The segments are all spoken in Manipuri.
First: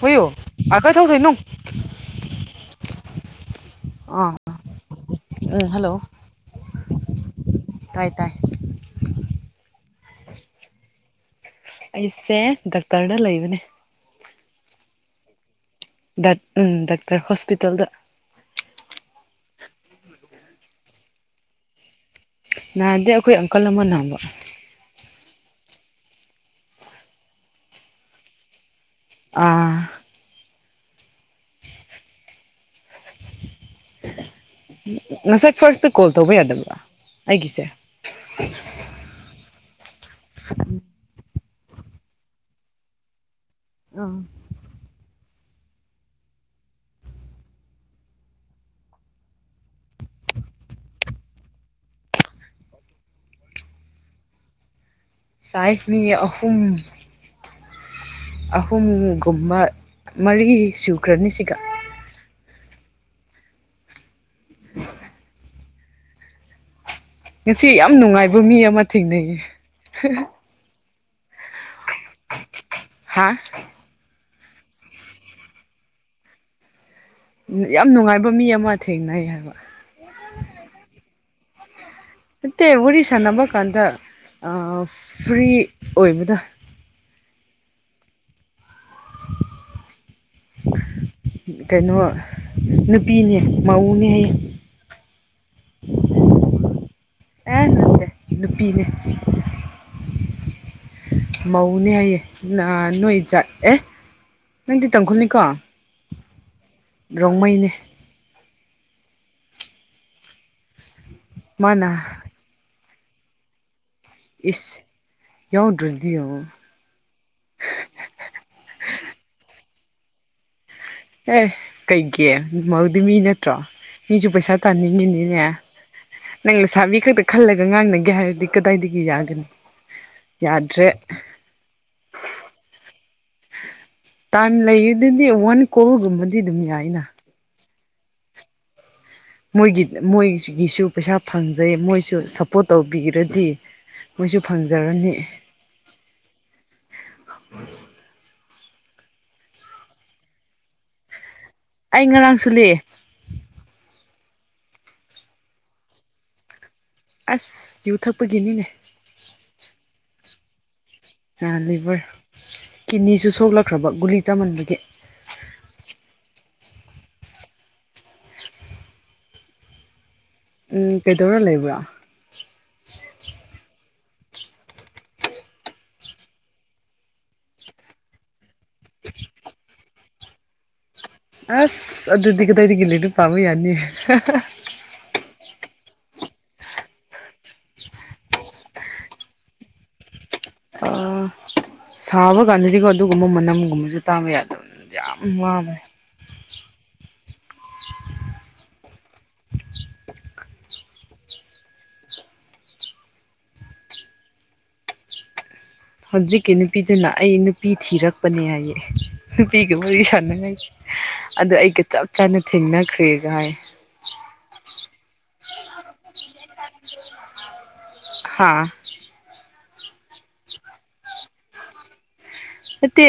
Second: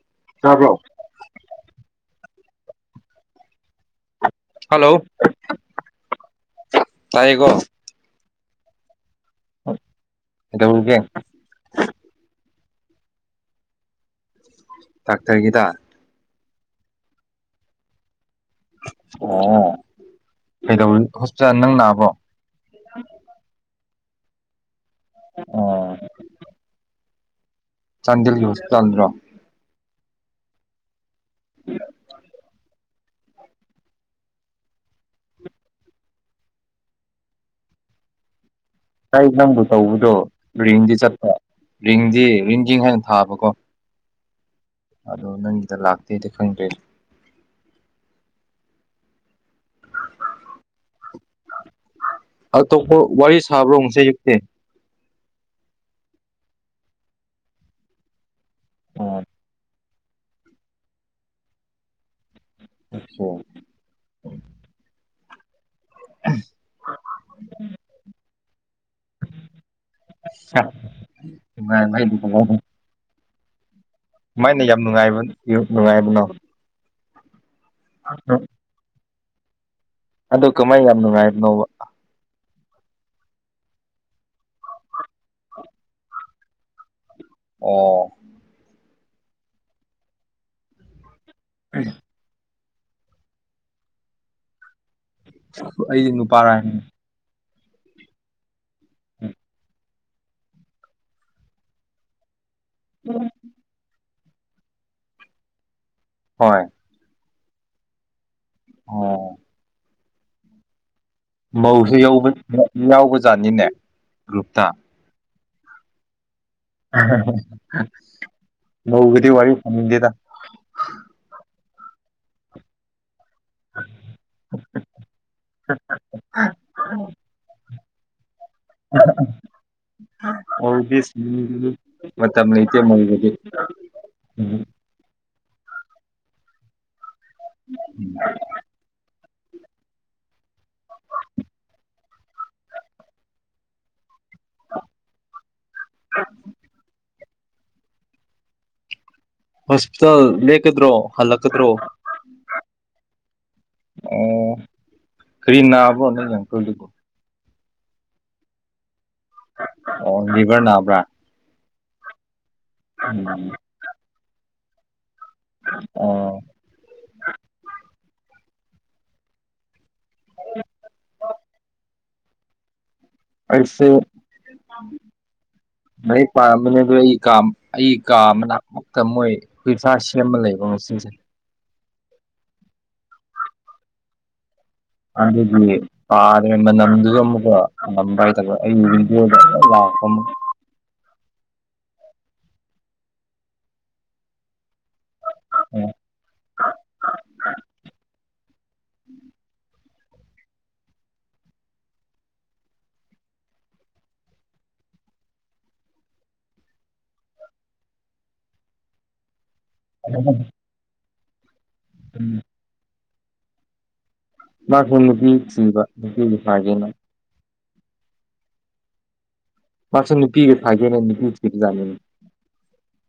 ꯍꯧꯣꯏꯌꯣ ꯇꯥꯕ꯭ꯔꯣ ꯑ ꯀꯥꯏ ꯊꯧꯁꯤ ꯅꯅꯨꯡ ꯑ ꯍꯜꯂꯣ ꯎꯝ ꯍꯜꯂꯣ ꯇꯥꯏꯌꯦꯀꯣ ꯇꯥꯏ ꯇꯥꯏ ꯗ ꯍꯧꯜꯒꯦ ꯑꯩꯁꯦ ꯗꯥꯛꯇꯔꯅ ꯂꯩꯕꯅꯦ ꯇꯥꯛꯇꯔꯒꯤꯗ ꯎꯝ ꯗꯥꯛꯇꯔ ꯍꯣꯁꯄꯤꯇꯥꯜꯗ ꯑꯣ ꯀꯩꯗꯧ ꯍꯣꯄꯤꯜ ꯅꯪ ꯅꯥꯕꯣ ꯅꯥꯗꯦ ꯑꯩꯈꯣꯏ ꯑꯪꯀꯜ ꯑꯃ ꯅꯥꯕ ꯑꯣ ꯆꯥꯟꯗꯦꯜꯒꯤꯣꯁ ꯑꯥ ꯎꯝ ꯉꯁꯥꯏ ꯐꯥꯔꯁꯇ ꯀꯣꯜ ꯇꯧꯕ ꯌꯥꯗꯕ꯭ꯔꯥ ꯑꯩꯒꯤꯁꯦ ꯑꯩ ꯅꯪꯕꯨ ꯇꯧꯕꯗꯣ ꯔꯤꯡꯗꯤ ꯆꯠꯄ ꯔꯤꯡꯗꯤ ꯔꯤꯡꯖꯤꯡ ꯍꯥꯏꯅ ꯊꯥꯕꯀꯣ ꯑꯥ ꯑꯗꯣ ꯅꯪꯒꯤꯗ ꯂꯥꯛꯇꯦꯗꯤ ꯈꯪꯗꯦ ꯑꯇꯣꯞꯄ ꯋꯥꯔꯤ ꯁꯥꯕ꯭ꯔꯣ ꯉꯁ ꯌꯦꯛꯇꯦ ꯁꯥꯏꯅꯤ ꯑꯍꯨꯝ ꯑꯣ ꯑꯍꯨꯝꯒꯨꯝꯕ ꯃꯔꯤ ꯁꯨꯈ꯭ꯔꯅꯤ ꯁꯤꯒ ꯑꯆꯥ [inaudible] ꯎꯝ ꯉꯁꯤ ꯌꯥꯝ ꯅꯨꯡꯉꯥꯏꯕ ꯃꯤ ꯑꯃ ꯊꯦꯡꯅꯩꯌꯦ ꯥ [unintelligible] [inaudible] ꯃꯥꯏꯅ ꯌꯥꯝ ꯅꯨꯡꯉꯥꯏꯕ ꯅꯨꯡꯉꯥꯏꯕꯅꯣ ꯌꯥꯝ ꯅꯨꯡꯉꯥꯏꯕ ꯃꯤ ꯑꯃ ꯊꯦꯡꯅꯩ ꯍꯥꯏꯕ ꯑꯗꯨ ꯀꯃꯥꯏ ꯌꯥꯝ ꯅꯨꯡꯉꯥꯏꯕꯅꯣꯕ ꯅꯠꯇꯦ ꯋꯥꯔꯤ ꯁꯥꯟꯅꯕ ꯀꯥꯟꯗ ꯐ꯭ꯔꯤ ꯑꯣꯏꯕꯗ ꯑꯣ ꯀꯥꯏꯅ ꯅꯨꯄꯤꯅꯦ ꯃꯎꯅꯦ ꯍꯥꯏꯌꯦ ꯑꯩꯗꯤ ꯅꯨꯄꯥꯔꯅꯤ ꯑꯦ ꯂꯠꯇꯦ ꯅꯨꯄꯤꯤ ꯅꯨꯄꯤ ꯃꯧꯅꯦ ꯍꯥꯏꯌꯦ ꯅꯣꯏꯖꯠ ꯑꯦ ꯅꯪꯗꯤ ꯇꯪꯈꯨꯜꯅꯤꯀꯣ ꯍꯣꯏ ꯔꯣꯡꯃꯩꯅꯤ ꯑꯣ ꯃꯥꯅ ꯃꯧꯁ ꯌꯥꯎꯕ ꯖꯥꯠꯅꯤꯅꯦ ꯒ꯭ꯔꯨꯞꯇ ꯏꯁ ꯌꯥꯎꯗ꯭ꯔꯗꯤ ꯃꯧꯒꯗꯤ ꯋꯥꯔꯤꯏ ꯁꯥꯅꯤꯡꯗꯦꯗꯥ ꯑꯦ ꯀꯩꯒꯤꯌꯥ ꯃꯧꯗꯨ ꯃꯤꯅꯠ ꯠꯇꯣ ꯃꯤꯁꯨ ꯄꯩꯁꯥ ꯇꯥꯅꯤꯡꯉꯤꯅꯤꯅꯦ ꯅꯪꯅ ꯁꯥꯕꯤ ꯈꯛꯇ ꯈꯜꯂꯒ ꯉꯥꯡꯅꯥ ꯑꯣ ꯌꯥꯗ꯭ꯔꯦ ꯃ ꯅꯇꯦ ꯃꯒ ꯎꯝ ꯇꯥꯏꯝ ꯂꯩꯗꯗꯤ ꯋꯥꯟ ꯀꯣꯔꯒꯨꯝꯕꯗꯤ ꯑꯗꯨꯝ ꯌꯥꯏꯅ [inaudible] ꯃꯣꯏꯒꯤ ꯃꯣꯏꯒꯤꯁꯨ ꯄꯩꯁꯥ ꯐꯪꯖꯩ ꯃꯣꯏꯁꯨ ꯁꯞꯄꯣꯔꯠ ꯇꯧꯕꯤꯈ꯭ꯔꯗꯤ ꯃꯣꯏꯁꯨ ꯐꯪꯖꯔꯅꯤ ꯍꯣꯁꯄꯤꯇꯥꯜ ꯂꯗ꯭ꯔꯣ ꯍꯜꯛ ꯑꯩ ꯉꯔꯥꯡꯁꯨ ꯂꯩꯑꯦ ꯑꯣ ꯈꯔꯤ ꯅꯥꯕꯣꯅꯤ ꯌꯦꯪ ꯀꯜꯗꯨꯕꯨꯣ ꯑꯁ ꯌꯨ ꯊꯛꯄꯒꯤꯅꯤꯅꯦ ꯑꯣ ꯔꯤꯕ꯭ꯔ ꯅꯥꯕ꯭ꯔꯥ ꯑ ꯂꯤꯚꯔ ꯀꯤꯠꯅꯤꯁꯨ ꯎꯝ ꯁꯣꯛꯂꯛꯈ꯭ꯔꯕ ꯒꯨꯂꯤ ꯆꯃꯟꯕꯒꯤ ꯑꯣ ꯎꯝ ꯀꯦꯗꯧꯔ ꯂꯩꯕ꯭ꯔ ꯑꯩꯁꯦ ꯃ ꯄꯥꯔꯝꯕꯅꯤ ꯑꯗꯨ ꯑꯩꯥ ꯑꯩ ꯀꯥ ꯃꯅꯥꯛꯃꯛꯇ ꯃꯣꯏ ꯍꯨꯏꯐꯥ ꯁꯦꯝꯃ ꯂꯩ ꯑꯦ [inaudible] ꯑꯁ ꯑꯗꯨꯗꯤ ꯀꯗꯥꯢꯗꯒꯤ ꯂꯥꯏꯔꯤꯛ ꯄꯥꯕꯥ ꯌꯥꯅꯤ ꯑꯗꯨꯗꯤ ꯄꯥꯗꯦ ꯃꯅꯝꯗꯨꯁꯨ ꯑꯃꯨꯛꯀ ꯅꯝꯕ ꯍꯥꯏꯇꯥ ꯑꯨ ꯂꯑꯣ [inaudible] [inaudible] ꯑ ꯁꯥꯕ ꯀꯥꯟꯗꯗꯤꯀꯣ ꯑꯗꯨꯒꯨꯝꯕ ꯃꯅꯝꯒꯨꯝꯕꯁꯨ ꯇꯥꯕ ꯌꯥꯗꯝꯅꯦ ꯌꯥꯝ ꯋꯥꯃꯦ ꯍꯧꯖꯤꯛꯀꯤ ꯅꯨꯄꯤꯗꯨꯅ ꯑꯩ ꯅꯨꯄꯤ ꯊꯤꯔꯛꯄꯅꯦ ꯍꯥꯏꯌꯦ ꯅꯨꯄꯤꯒ ꯋꯥꯔꯤ ꯁꯥꯟꯅꯉꯩ ꯑꯗꯣ ꯑꯩꯒ ꯆꯞ ꯆꯥꯅ ꯊꯦꯡꯅꯈ꯭ꯔꯦꯒꯥꯏ ꯃꯥꯁꯨ ꯅꯨꯄꯤ ꯊꯤꯕ ꯅꯨꯄꯤꯒꯤ ꯐꯥꯒꯦꯅ ꯍꯥꯥ ꯃꯥꯁꯦ ꯅꯨꯄꯤꯒ ꯊꯥꯏꯒꯦꯅꯦ ꯅꯨꯄꯤ ꯀꯤꯕꯖꯠꯅꯦ ꯅꯠꯇꯦ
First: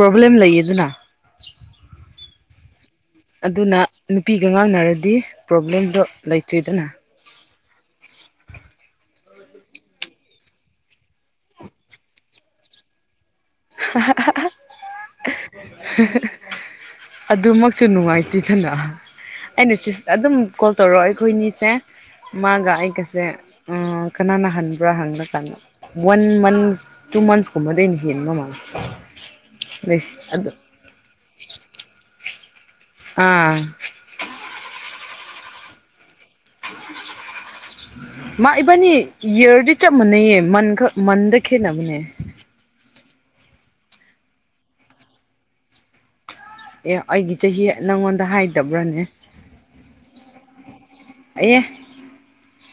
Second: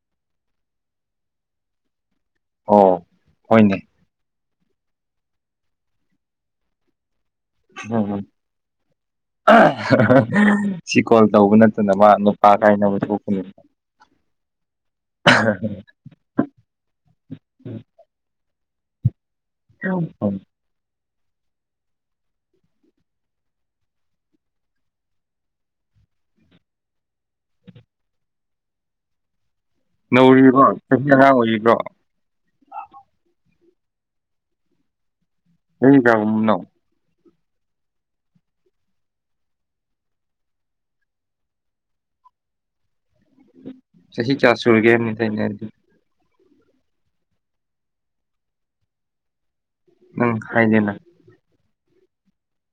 ꯄ꯭ꯔꯣꯕ꯭ꯂꯦꯝ ꯂꯩꯌꯦ ꯑꯗꯨꯅ ꯑꯣ ꯑꯗꯨꯅ ꯍꯣꯏꯅꯦ ꯅꯨꯄꯤꯒ ꯉꯥꯡꯅꯔꯗꯤ ꯄ꯭ꯔꯣꯕ꯭ꯂꯦꯝꯗꯣ ꯂꯩꯇ꯭ꯔꯤꯗꯅ ꯎꯝ ꯁꯤ ꯀꯣꯜ ꯇꯧꯕ ꯅꯠꯇꯅ ꯃꯥ ꯅꯨꯄꯥ ꯀꯥꯏꯅꯕ ꯊꯣꯛꯄꯅꯦ ꯑꯗꯨꯃꯛꯁꯨ ꯅꯨꯡꯉꯥꯏꯇꯦ ꯑꯗꯨꯅ ꯑꯩꯅ ꯑꯗꯨꯝ ꯀꯣꯜ ꯇꯧꯔꯛꯑꯣ ꯑꯩꯈꯣꯏꯅꯤꯁꯦ ꯃꯥꯒ ꯑꯩꯒꯁꯦ ꯀꯅꯥꯅ ꯍꯟꯕ꯭ꯔꯥ ꯍꯪꯕ ꯆꯪꯉꯣ ꯋꯥꯟ ꯃꯟ ꯇꯨ ꯃꯥꯟꯁ ꯀꯨꯝꯕꯗꯤ ꯍꯦꯟꯕ ꯃꯥꯜꯂꯦ ꯑꯗꯨ ꯅꯧꯔꯤꯕꯣ ꯆꯍꯤ ꯇꯔꯥ ꯑꯣꯏꯔꯤꯕ꯭ꯔꯣ ꯑꯥ ꯍꯣ [inaudible] [inaudible] [unintelligible] ꯃꯥ ꯏꯕꯥꯅꯤ ꯏꯌꯔꯗꯤ ꯆꯞ ꯃꯥꯟꯅꯩꯌꯦ ꯃꯟ ꯈꯛ ꯃꯟꯗ ꯈꯦꯠꯅꯕꯅꯦ ꯆꯍꯤ ꯀꯌꯥ ꯁꯨꯔꯒꯦ ꯍꯥꯏꯕꯅꯦ ꯑꯩꯅꯥ ꯍꯥꯏꯗꯤ ꯑꯦ ꯑꯩꯒꯤ ꯆꯍꯤ ꯅꯪꯉꯣꯟꯗ ꯍꯥꯏꯗꯕ꯭ꯔꯥꯅꯦ ꯅꯪ ꯍꯥꯏꯗꯦꯅ ꯑꯦ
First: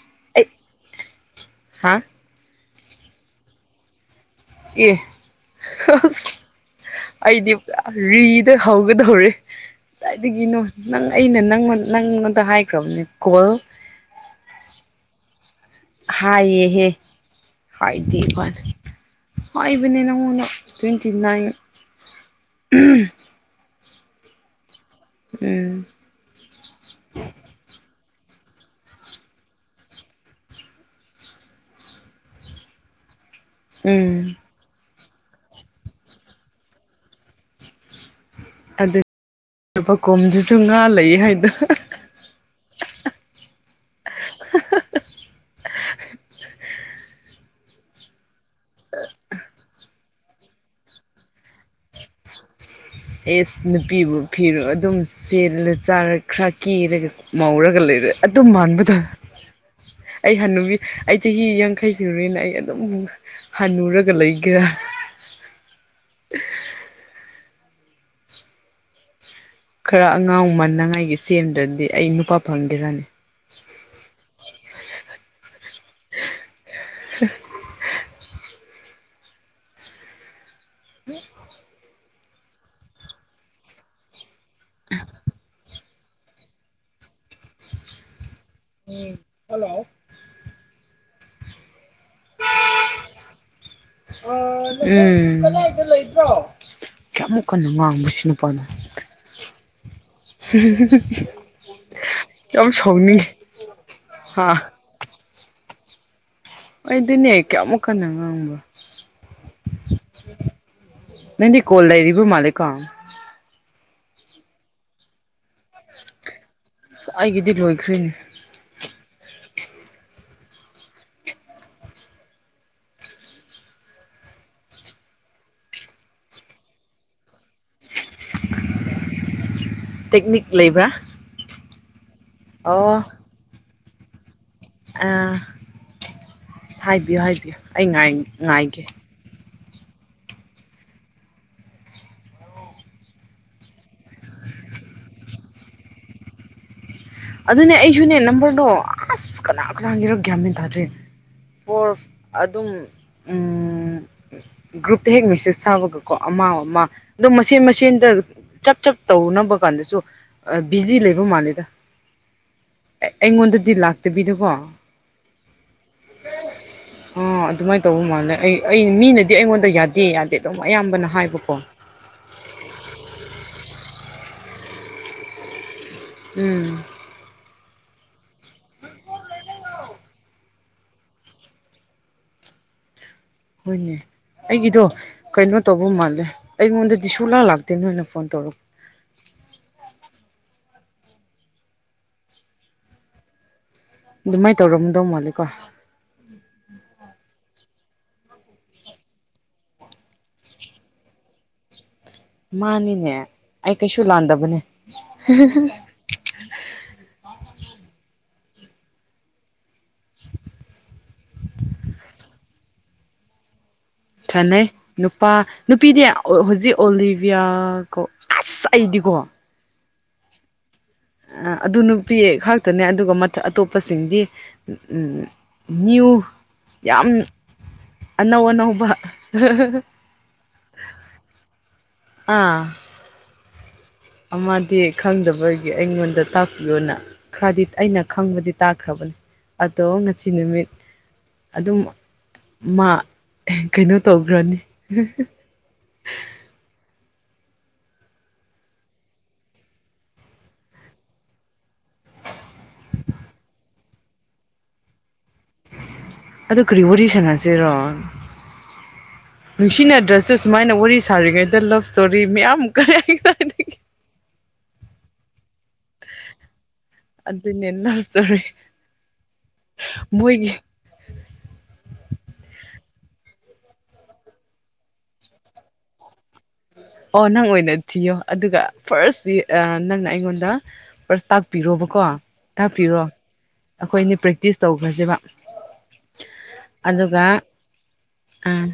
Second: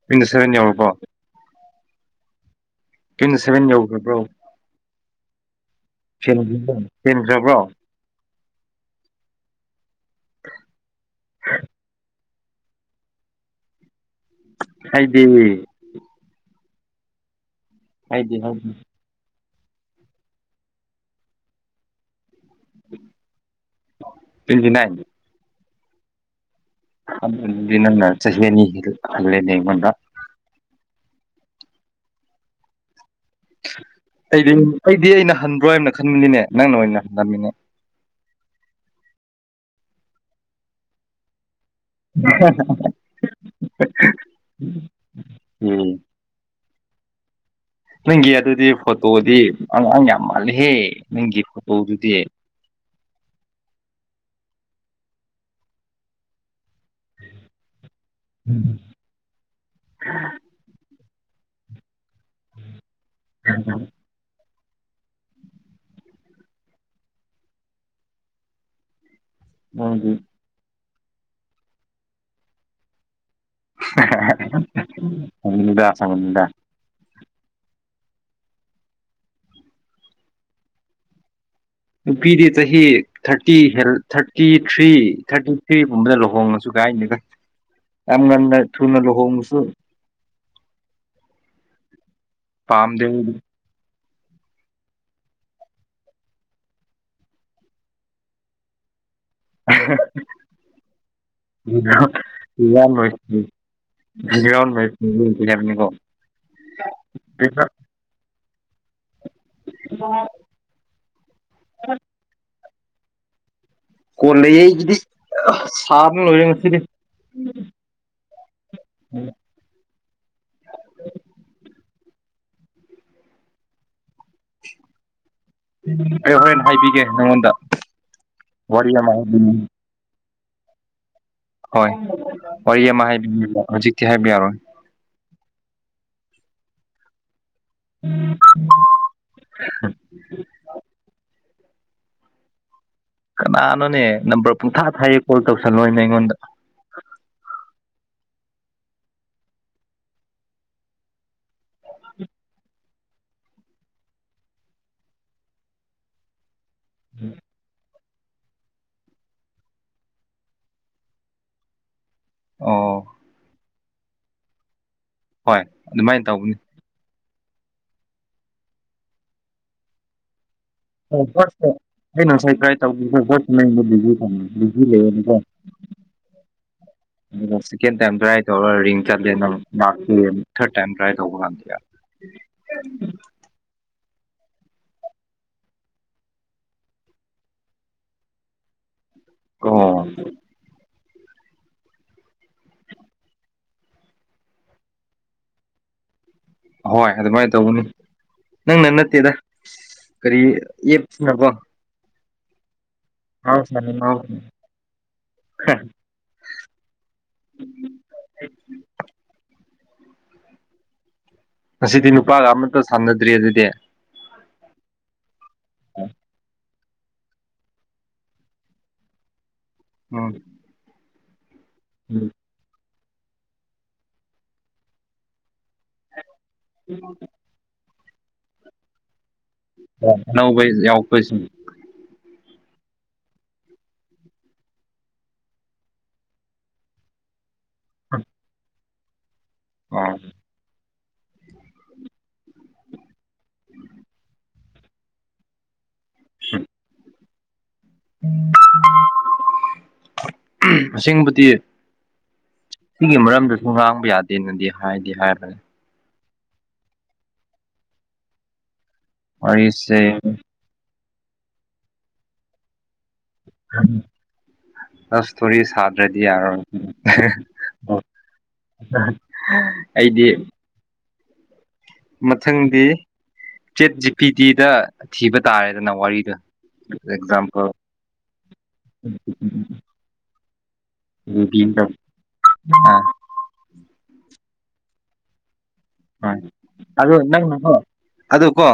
ꯃꯤꯅ ꯁꯕꯦꯟ ꯌꯥꯎꯕꯀꯣ ꯍꯥꯥ ꯇ꯭ꯋꯦꯟꯇ ꯁꯚꯦꯟ ꯌꯎꯈ꯭ꯔꯕ꯭ꯔꯣ ꯑꯁ ꯑꯩꯗꯤ ꯍꯦꯟꯈ꯭ꯔꯕ꯭ꯔꯣ ꯄꯨꯔꯥ ꯍꯧꯒꯗꯧꯔꯦ ꯀꯗꯥꯏꯗꯒꯤꯅꯣ ꯅꯪ ꯑꯩꯅ ꯅꯪ ꯅꯪ ꯍꯥꯏꯈ꯭ꯔꯕꯅꯦ ꯀꯣꯜ ꯍꯥꯏꯗꯦ ꯍꯥꯏ ꯌꯦꯍꯦ ꯍꯥꯏꯗꯦ ꯍꯥꯏꯗꯤ ꯀꯥꯏꯅ ꯍꯥꯏꯗꯤ ꯍꯥꯏꯕꯅꯦ ꯅꯪꯉꯣꯡꯗ ꯇ꯭ꯋꯦꯟꯇꯤ ꯅꯥꯏꯟ ꯇꯣꯢꯇꯤꯅꯥꯜꯁ ꯎꯝ ꯗꯤ ꯅ ꯆꯍꯤꯅꯤ ꯑꯜꯂꯦꯅꯦꯃꯅ ꯎꯝ ꯑꯩꯗꯤ ꯑꯩꯗꯤ ꯑꯩꯅ ꯍꯟꯕ꯭ꯔꯣꯅ ꯈꯟꯃꯤꯅꯤꯅꯦ ꯅꯪꯅ ꯑꯣꯏꯅ ꯍꯟꯍꯟꯃꯤꯅꯦ ꯑꯗꯨ ꯂꯨꯄꯥ ꯀꯣꯝꯗꯨꯁꯨ ꯉꯥ ꯂꯩ ꯍꯥꯏꯗꯅ ꯎꯝ [unintelligible] ꯅꯪꯒꯤ ꯑꯗꯨꯗꯤ ꯐꯣꯇꯣꯗꯤ ꯑꯪꯥꯎ ꯌꯥꯝ ꯃꯥꯜꯂꯦꯍꯦ ꯅꯪꯒꯤ ꯐꯣꯇꯣꯗꯨꯗꯤ ꯑꯦꯁ ꯅꯨꯄꯤꯕꯨ ꯐꯤꯔꯣ ꯑꯗꯨꯝ ꯆꯦꯜꯂ ꯆꯥꯔ ꯈ꯭ꯔ ꯀꯦꯔꯒ ꯉꯧꯔꯒ ꯂꯩꯔꯦ ꯑꯗꯨꯝ ꯃꯥꯟꯕꯗ ꯑꯩ ꯍꯟ ꯅꯨꯨꯕꯤ ꯑꯩ ꯆꯍꯤ ꯌꯥꯡꯈꯩ ꯁꯨꯔꯦꯅ ꯑꯩ ꯑꯗꯨꯝ ꯍꯟꯅꯨꯔꯒ ꯂꯩꯒꯦꯔꯥ [unintelligible] ꯈꯔ ꯅꯪꯗꯤ ꯑꯉꯥꯡ ꯃꯟꯅꯉꯥꯏꯒꯤ ꯁꯦꯝꯗ꯭ꯔꯗꯤ ꯑꯩ ꯅꯨꯄꯥ ꯐꯪꯗꯦꯔꯥꯅꯤ ꯗ ꯆꯉꯗ ꯅꯨꯄꯤꯗꯤ ꯆꯍꯤ ꯊꯥꯔꯇꯤ ꯍ ꯊꯥꯔꯇꯤ ꯊ꯭ꯔꯤ ꯊꯥꯔꯇꯤ ꯁꯤꯒꯨꯝꯕꯗ ꯂꯨꯍꯣꯡꯉꯁꯨ ꯀꯥꯏꯅꯤꯒ ꯌꯥꯝ ꯉꯟꯅ ꯊꯨꯅ ꯂꯨꯍꯣꯡꯉꯁꯨ ꯄꯝꯗꯦ ꯑꯣ ꯎ ꯀꯗꯥꯗ ꯂꯩꯕ꯭ꯔꯣ ꯀꯌꯥꯃꯃꯛ ꯀꯅꯨꯡꯉ ꯨꯁꯅꯨꯄꯥꯗ [unintelligible] ꯌꯥꯝ ꯁꯥꯎꯅꯤꯡꯉꯤ ꯏꯔꯩ ꯍꯥ ꯏꯔ ꯃꯩ ꯍꯔꯞꯅꯤꯀꯣ ꯑꯩꯗꯤꯅꯦ ꯀꯦꯃꯛ ꯀꯅꯝꯕ ꯅꯗꯤ ꯀꯣꯜꯂꯔꯤꯕꯔꯤꯕ ꯃꯥꯂ ꯀꯣ ꯀꯂꯖꯩꯗꯤ ꯁꯥꯔ ꯂꯣꯏ ꯑꯁ ꯑꯩꯒꯤꯗꯤ ꯂꯣꯏꯈ꯭ꯔꯤꯅꯦ ꯎꯝ [unintelligible] ꯑꯩ ꯍꯣꯔꯦꯟ ꯍꯥꯏꯕꯤꯒꯦ ꯅꯉꯣꯟꯗ ꯋꯥꯔꯤ ꯑꯃ ꯍꯥꯏꯕꯤꯅꯤꯡ ꯇꯦꯛꯅꯤꯛ ꯂꯩꯕ꯭ꯔꯥ ꯍꯣꯏ ꯋꯥꯔꯤ ꯑꯃ ꯍꯥꯏꯕꯤꯕ ꯍꯧꯖꯤꯛꯇꯤ ꯍꯥꯏꯕ ꯌꯥꯔꯣꯏ ꯑ ꯍꯥꯏꯕꯤꯌꯨ ꯍꯥꯏꯕꯤꯌꯨ ꯑꯩ ꯉꯥꯏꯒꯦ ꯎ ꯀꯅꯥꯅꯣꯅꯦ ꯅꯝꯕꯔ ꯄꯨꯡꯊꯥ ꯊꯥꯏꯌꯦꯦ ꯀꯣꯜ ꯇꯧꯁꯜꯂꯣꯏꯅꯦ ꯑꯩꯉꯣꯟꯗ ꯑꯗꯨꯅꯦ ꯑꯩꯁꯨꯅꯦ ꯅꯝꯕꯔꯗꯣ ꯑꯁ ꯀꯅꯥ ꯀꯅꯥꯒꯤꯔꯛꯒꯦꯃꯦꯟ ꯇꯥꯗ꯭꯭ꯔꯔꯤ ꯐꯣꯔ ꯑꯗꯨꯝ ꯎ ꯒ꯭ꯔꯨꯞꯇ ꯍꯦꯛ ꯃꯦꯁꯦꯁ ꯊꯥꯕꯒꯀꯣ ꯑꯃꯥꯎ ꯑꯃ ꯑꯗꯨꯝ ꯃꯁꯟ ꯃꯁꯟ ꯇ ꯆꯞ ꯆꯞ ꯇꯧꯅꯕ ꯀꯥꯟꯗꯁꯨ ꯕꯤꯖꯤ ꯂꯩꯕ ꯃꯥꯜꯂꯦꯗ ꯑꯣ ꯑꯩꯉꯣꯟꯗꯗꯤ ꯂꯥꯛꯇꯕꯤꯗꯀꯣ ꯍꯣꯏ ꯑꯗꯨꯃꯥꯏꯅ ꯇꯧꯕꯅꯤ ꯑꯥ ꯑꯗꯨꯃꯥꯏꯅ ꯇꯧꯕ ꯃꯥꯜꯂꯦ ꯑꯩ ꯑꯩ ꯃꯤꯅꯗꯤ ꯑꯩꯉꯣꯟꯗ ꯌꯥꯗꯦ ꯌꯥꯗꯦ ꯑꯗꯨꯝ ꯑꯌꯥꯝꯕꯅ ꯍ ꯍꯥꯏꯕꯀꯣ ꯑꯩꯅ ꯉꯁꯥꯏ ꯇ꯭ꯔꯥꯏ ꯇꯧꯗꯁꯦꯠꯁ ꯅ ꯃꯨꯝ ꯂꯩꯗ ꯎꯝ ꯁꯦꯀꯦꯟ ꯇꯥꯏꯝ ꯇ꯭ꯔꯥꯏ ꯇꯧꯔꯒ ꯔꯤꯡ ꯆꯠꯂꯦ ꯅ ꯂ ꯊꯥꯔꯠ ꯇꯥꯏꯝ ꯇ꯭ꯔꯥꯏ ꯇꯧꯕ ꯉꯝꯗꯦꯔ [unintelligible] ꯍꯅꯦ ꯑꯩꯒꯤꯗꯣ ꯀꯩꯅꯣ ꯇꯧꯕ ꯃꯥꯜꯂꯦ ꯑꯩꯉꯣꯟꯗꯗꯤ ꯁꯨꯂꯥ ꯂꯥꯛꯇꯦ ꯅꯣꯏꯅ ꯐꯣꯟ ꯇꯧꯔꯛꯄ ꯑꯣ ꯑꯗꯨꯃꯥꯏꯅ ꯇꯧꯔꯝꯗꯧ ꯃꯥꯜꯂꯦꯀꯣ ꯍꯣꯏ ꯑꯗꯨꯃꯥꯏꯅ ꯇꯧꯕꯅꯤ ꯅꯪꯅ ꯅꯠꯇꯦꯗ ꯀꯔꯤ ꯑꯦꯞ ꯌꯥꯔꯕꯣ ꯃꯥꯅꯤꯅꯦ ꯑꯩ ꯀꯩꯁꯨ ꯃꯍꯧꯁꯥ ꯂꯥꯟꯗꯕꯅꯦ ꯎꯝ ꯉꯁꯤꯗꯤ ꯅꯨꯄꯥꯒ ꯑꯃꯇ ꯁꯥꯟꯅꯗ꯭ꯔꯤ ꯑꯗꯨꯗꯤ ꯈꯅꯩ ꯅꯨꯄꯥ ꯅꯨꯄꯤꯗꯤ ꯍꯧꯖꯤꯛ ꯑꯣꯂꯤꯕꯤꯌꯥ ꯀꯣ ꯑꯁ ꯑꯩꯗꯤꯀꯣ ꯎꯝ ꯑ ꯑꯗꯨ ꯅꯨꯄꯤ ꯈꯇꯅꯦ ꯑꯗꯨꯒ ꯃꯊ ꯑꯇꯣꯞꯄꯁꯤꯡꯗꯤ ꯅ꯭ꯌꯨ ꯌꯥꯝ ꯑꯅꯧ ꯑꯅꯧꯕ ꯑꯅꯧꯕ ꯌꯥꯎꯔꯛꯄꯁꯤꯡ [unintelligible] ꯑꯃꯗꯤ ꯈꯪꯗꯕꯒꯤ ꯑꯩꯉꯣꯟꯗ ꯇꯥꯛꯄꯤꯌꯣꯅ ꯈ꯭ꯔꯔꯗꯤꯠ ꯑꯩꯅ ꯈꯪꯕꯗꯤ ꯇꯥꯛꯈ꯭ꯔꯕꯅꯤ ꯑꯗꯣ ꯑꯣ ꯉꯁꯤ ꯅꯨꯃꯤꯠ ꯑꯗꯨꯝ ꯃꯥ ꯀꯩꯅꯣ ꯇꯧꯈ꯭ꯔꯅꯤ [unintelligible] ꯑꯁꯦꯡꯕꯗꯤ ꯁꯤꯒꯤ ꯃꯔꯝꯗꯨꯁꯨ ꯉꯥꯡꯕ ꯌꯥꯗꯦꯅꯗꯤ ꯍꯥꯏꯗꯤ ꯍꯥꯏꯕꯅꯦ ꯑꯗꯨ ꯀꯔꯤ ꯋꯥꯔꯤ ꯁꯥꯟꯅꯁꯤꯔꯣ ꯋꯥꯔꯤꯁꯦ ꯅꯨꯡꯁꯤꯅꯗ꯭ꯔꯁꯨ ꯁꯨꯃꯥꯏꯅ ꯋꯥꯔꯤ ꯁꯥꯔꯤꯉꯩꯗ ꯂꯞ ꯏꯁꯇꯣꯔꯤ ꯃꯌꯥꯝ ꯀꯔꯤ ꯑꯁ ꯏꯁꯣꯔꯤ ꯁꯥꯗ꯭ꯔꯗꯤ ꯌꯥꯔꯣꯏ ꯑꯗꯨꯅꯦ ꯂꯞ ꯏꯁꯇꯣꯔꯤ ꯑꯩꯗꯤ ꯃꯣꯏꯒꯤ ꯃꯊꯪꯗꯤ ꯆꯦꯠ ꯖꯤꯄꯤꯤ ꯇꯤꯗ ꯊꯤꯕ ꯇꯥꯔꯦꯗꯅ ꯋꯥꯔꯤꯗꯣ [unintelligible] ꯑꯣ ꯅꯪ ꯑꯣꯏꯅ ꯊꯤꯌꯣ ꯑꯗꯨꯒ ꯐꯥꯔꯁ ꯅꯪꯅ ꯑꯩꯉꯣꯟꯗ ꯐꯥꯔꯁ ꯇꯥꯛꯄꯤꯔꯣꯕꯀꯣ ꯇꯥꯛꯄꯤꯔꯣ ꯑꯥ ꯑꯩꯈꯣꯏ ꯑꯅꯦ ꯄ꯭ꯔꯦꯛꯇꯤꯁ ꯇꯧꯈ꯭ꯔꯁꯦꯕ ꯍꯣꯏ ꯑꯗꯣ ꯑꯗꯨꯒ ꯅꯪꯅꯣ ꯑꯗꯨ ꯑꯥ ꯀꯣ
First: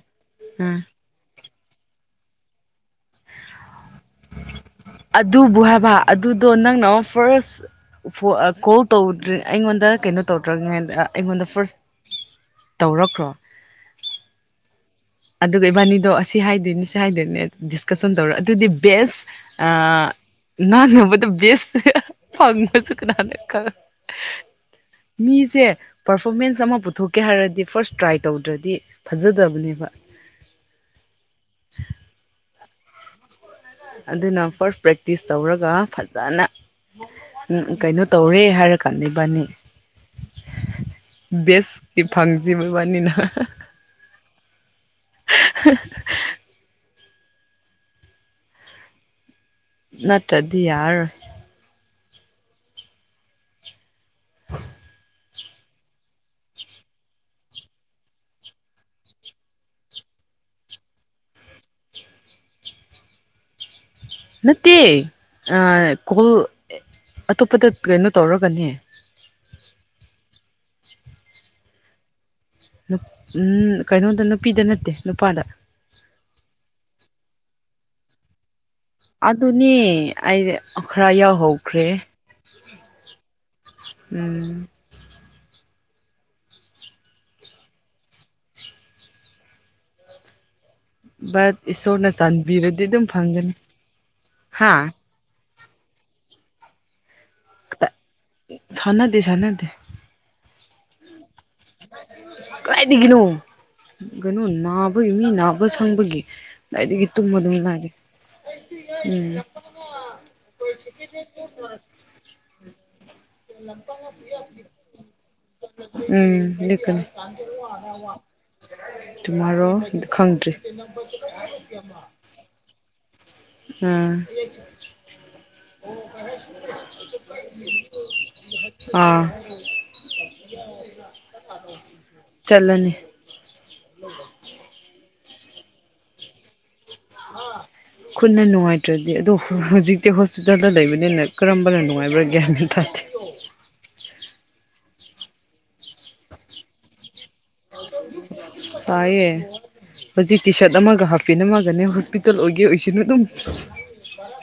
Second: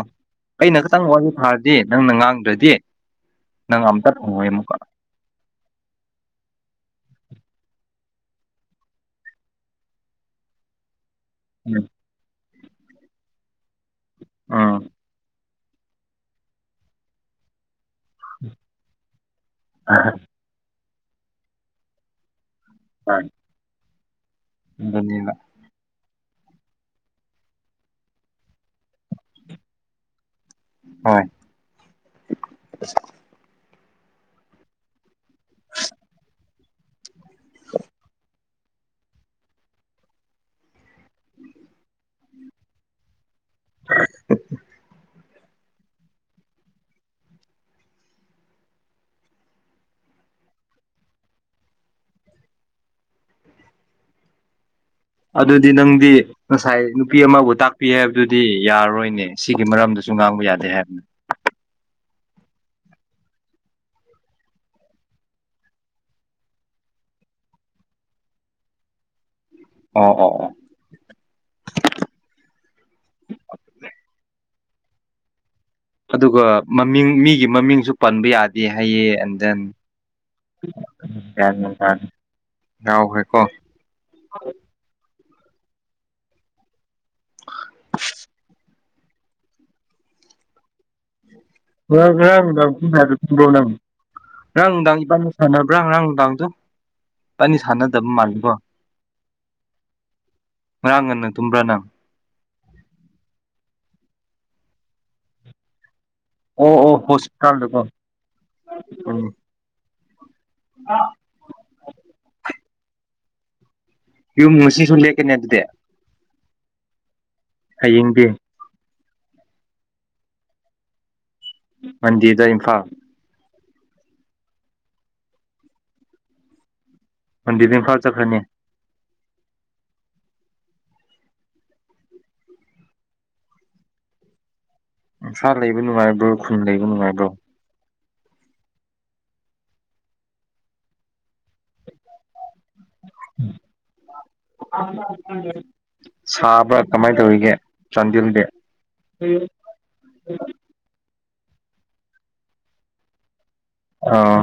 ꯑꯥ ꯑꯩꯅ ꯈꯤꯇꯪ ꯋꯥꯔꯤ ꯊꯥꯔꯒꯦ ꯅꯪꯅ ꯉꯥꯡꯗ꯭ꯔꯗꯤ ꯅꯪ ꯑꯝꯇ ꯐꯪꯉꯣꯏ ꯑꯃꯨꯛꯀ ꯑꯗꯨꯕꯨ ꯍꯥꯏꯕ ꯑꯗꯨꯗꯣ ꯅꯪꯅ ꯑꯃ ꯐꯥꯔꯁ ꯀꯣꯜ ꯇꯧꯗ꯭ꯔꯤ ꯑꯩꯉꯣꯟꯗ ꯀꯩꯅꯣ ꯇꯧꯗ꯭ꯔꯉ ꯑꯩꯉꯣꯟꯗ ꯐꯥꯔꯁ ꯎꯝ ꯇꯧꯔꯛꯈ꯭ꯔꯣ ꯎꯝ ꯑꯗꯨꯒ ꯏꯕꯥꯅꯤꯗꯣ ꯑꯁꯤ ꯍꯥꯏꯗꯣꯏꯅꯤ ꯁꯤ ꯍꯥꯏꯗꯣꯏꯅꯦ ꯀꯁꯨꯝ ꯇꯧꯔ ꯑꯗꯨꯗꯤ ꯕꯦꯁ ꯅꯥꯕꯗ ꯕꯦꯁ ꯐꯪꯕ ꯀꯅꯥꯗ ꯈꯪꯕ ꯑꯗꯨꯅꯦꯕ ꯃꯤꯁꯦ ꯄꯔꯐꯣꯔꯃꯦꯟꯁ ꯑꯃ ꯄꯨꯊꯣꯛꯀꯦ ꯍꯥꯏꯔꯗꯤ ꯐꯥꯔꯁ ꯇ꯭ꯔꯥꯏ ꯇꯧꯗ꯭ꯔꯗꯤ ꯐꯖꯗꯕꯅꯦꯕ ꯍꯣꯏ ꯑꯗꯨꯅ ꯐꯥꯔꯁ ꯄ꯭ꯔꯦꯛꯇꯤꯁ ꯇꯧꯔꯒ ꯐꯖꯅ ꯎꯝ ꯀꯩꯅꯣ ꯇꯧꯔꯦ ꯍꯥꯏꯔꯀꯥꯟꯅꯤ ꯏꯕꯥꯅꯤ [unintelligible] ꯕꯦꯁꯀꯤ ꯐꯪꯖꯕꯕꯥꯅꯤꯅ [unintelligible] [unintelligible] ꯅꯠꯇꯗꯤ ꯌꯥꯔꯑꯣꯏ ꯑꯗꯨꯗꯤ ꯅꯪꯗꯤ ꯉꯁꯥꯏ ꯅꯨꯄꯤ ꯑꯃꯕꯨ ꯇꯥꯛꯄꯤ ꯍꯥꯏꯕꯗꯨꯗꯤ ꯌꯥꯔꯔꯣꯏꯅꯦ ꯁꯤꯒꯤ ꯃꯔꯝꯗꯁꯨ ꯉꯥꯡꯕ ꯌꯥꯗꯦ ꯍꯥꯏꯕꯅꯦ ꯅꯥꯇꯦ ꯀꯜꯂ ꯑꯇꯣꯞꯄꯗ ꯀꯩꯅꯣ ꯇꯧꯔꯒꯅꯦ ꯑꯣ ꯑꯣ ꯑꯣ ꯎ ꯀꯩꯅꯣꯗ ꯅꯨꯄꯤꯗ ꯅꯠꯇꯦ ꯅꯨꯄꯥꯗ ꯑꯗꯨꯒ ꯃꯃꯤꯡ ꯃꯤꯒꯤ ꯃꯃꯤꯡꯁꯨ ꯄꯟꯕ ꯌꯥꯗꯦ ꯑꯦ ꯍꯥꯏꯌꯦ ꯑꯦꯟꯗꯟ ꯑꯗꯨꯅꯦ ꯑꯩ ꯈꯔ ꯀꯅꯨꯡ ꯌꯥꯎꯍꯧꯈ꯭ꯔꯦ ꯌꯥꯎ ꯍꯣꯏ ꯀꯣ ꯎꯝ ꯕꯠ ꯏꯁꯣꯔꯅ ꯎꯥꯡꯗ ꯀ ꯆꯥꯟꯕꯤꯔꯗꯤ ꯑꯗꯨꯝ ꯍꯥꯏ ꯊꯕꯣ ꯐꯪꯒꯅꯤ ꯍꯥ ꯅꯪꯗ ꯏꯕꯥ ꯁꯥꯟꯅꯕ꯭ꯔꯥ ꯉꯔꯥꯡ ꯅꯨꯡꯗꯥꯡꯗꯣ ꯀꯅꯤ ꯁꯥꯟꯅꯗꯕ ꯃꯥꯜꯂꯤꯦꯀꯣ ꯠꯇꯇꯩꯁꯅ ꯑꯗꯤ ꯉꯔꯥꯡ ꯉꯟꯅ ꯇꯨꯝꯕ꯭ꯔꯥ ꯅꯪ ꯀꯗꯥꯥꯏꯗꯒꯤꯅꯣ ꯀꯩꯅꯣ ꯅꯥꯕꯒꯤ ꯃꯤ ꯅꯥꯕ ꯁꯪꯕꯒꯤ ꯑꯣ ꯑꯣ ꯗꯒꯤ ꯇꯨꯝꯃ ꯑꯗꯨꯂꯦ ꯍꯣꯁꯄꯤꯇꯥꯜꯗꯀꯣ ꯎꯝ ꯀꯣꯏꯁꯤ ꯌ ꯃꯨꯁꯤꯂꯦꯅꯦꯠꯇꯗꯦ ꯀꯅꯤ ꯇꯨꯃꯥꯔꯣ ꯈꯪꯗ꯭ꯔꯤ ꯃꯟꯗꯤꯗ ꯏꯝꯐꯥꯜ ꯎꯝ ꯟꯗꯤꯕꯤꯡ ꯀꯥꯎ ꯆꯠꯈ꯭ꯔꯅꯤ ꯑꯥ [inaudible] ꯆꯂꯅꯦ ꯁꯥ ꯂꯩꯕ ꯅꯨꯡꯉꯥꯏꯕ꯭ꯔꯣ ꯈꯨꯟ ꯂꯩꯕ ꯅꯨꯡꯉꯥꯏꯕ꯭ꯔꯣ? ꯈꯨꯟꯅ ꯅꯨꯡꯉꯥꯏꯇ꯭ꯔꯗꯤ ꯑꯗꯣ ꯍꯧꯖꯤꯛꯇꯤ ꯍꯣꯁꯄꯤꯇꯥꯜꯗ ꯂꯩꯕꯅꯤꯅ ꯀꯔꯝꯕꯅ ꯅꯨꯡꯉꯥꯏꯕ꯭ꯔꯥ ꯒ꯭ꯌꯥꯟ ꯊꯠ ꯁꯥꯕ꯭ꯔ ꯀꯃꯥꯏꯅ ꯇꯧꯔꯤꯒꯦ ꯆꯥꯟꯗꯦꯜꯗꯤ? ꯁꯥꯏꯌꯦ ꯍꯧꯖꯤꯛ ꯇꯤ ꯁꯔꯠ ꯑꯃꯒ ꯍꯥꯞ ꯀꯅꯃꯥꯟꯒꯅꯦ ꯍꯣꯁꯄꯤꯇꯥꯜ ꯑꯣꯏꯒꯦ ꯑꯣꯏꯁꯤꯅꯨ ꯑꯗꯨꯝ ꯑꯣ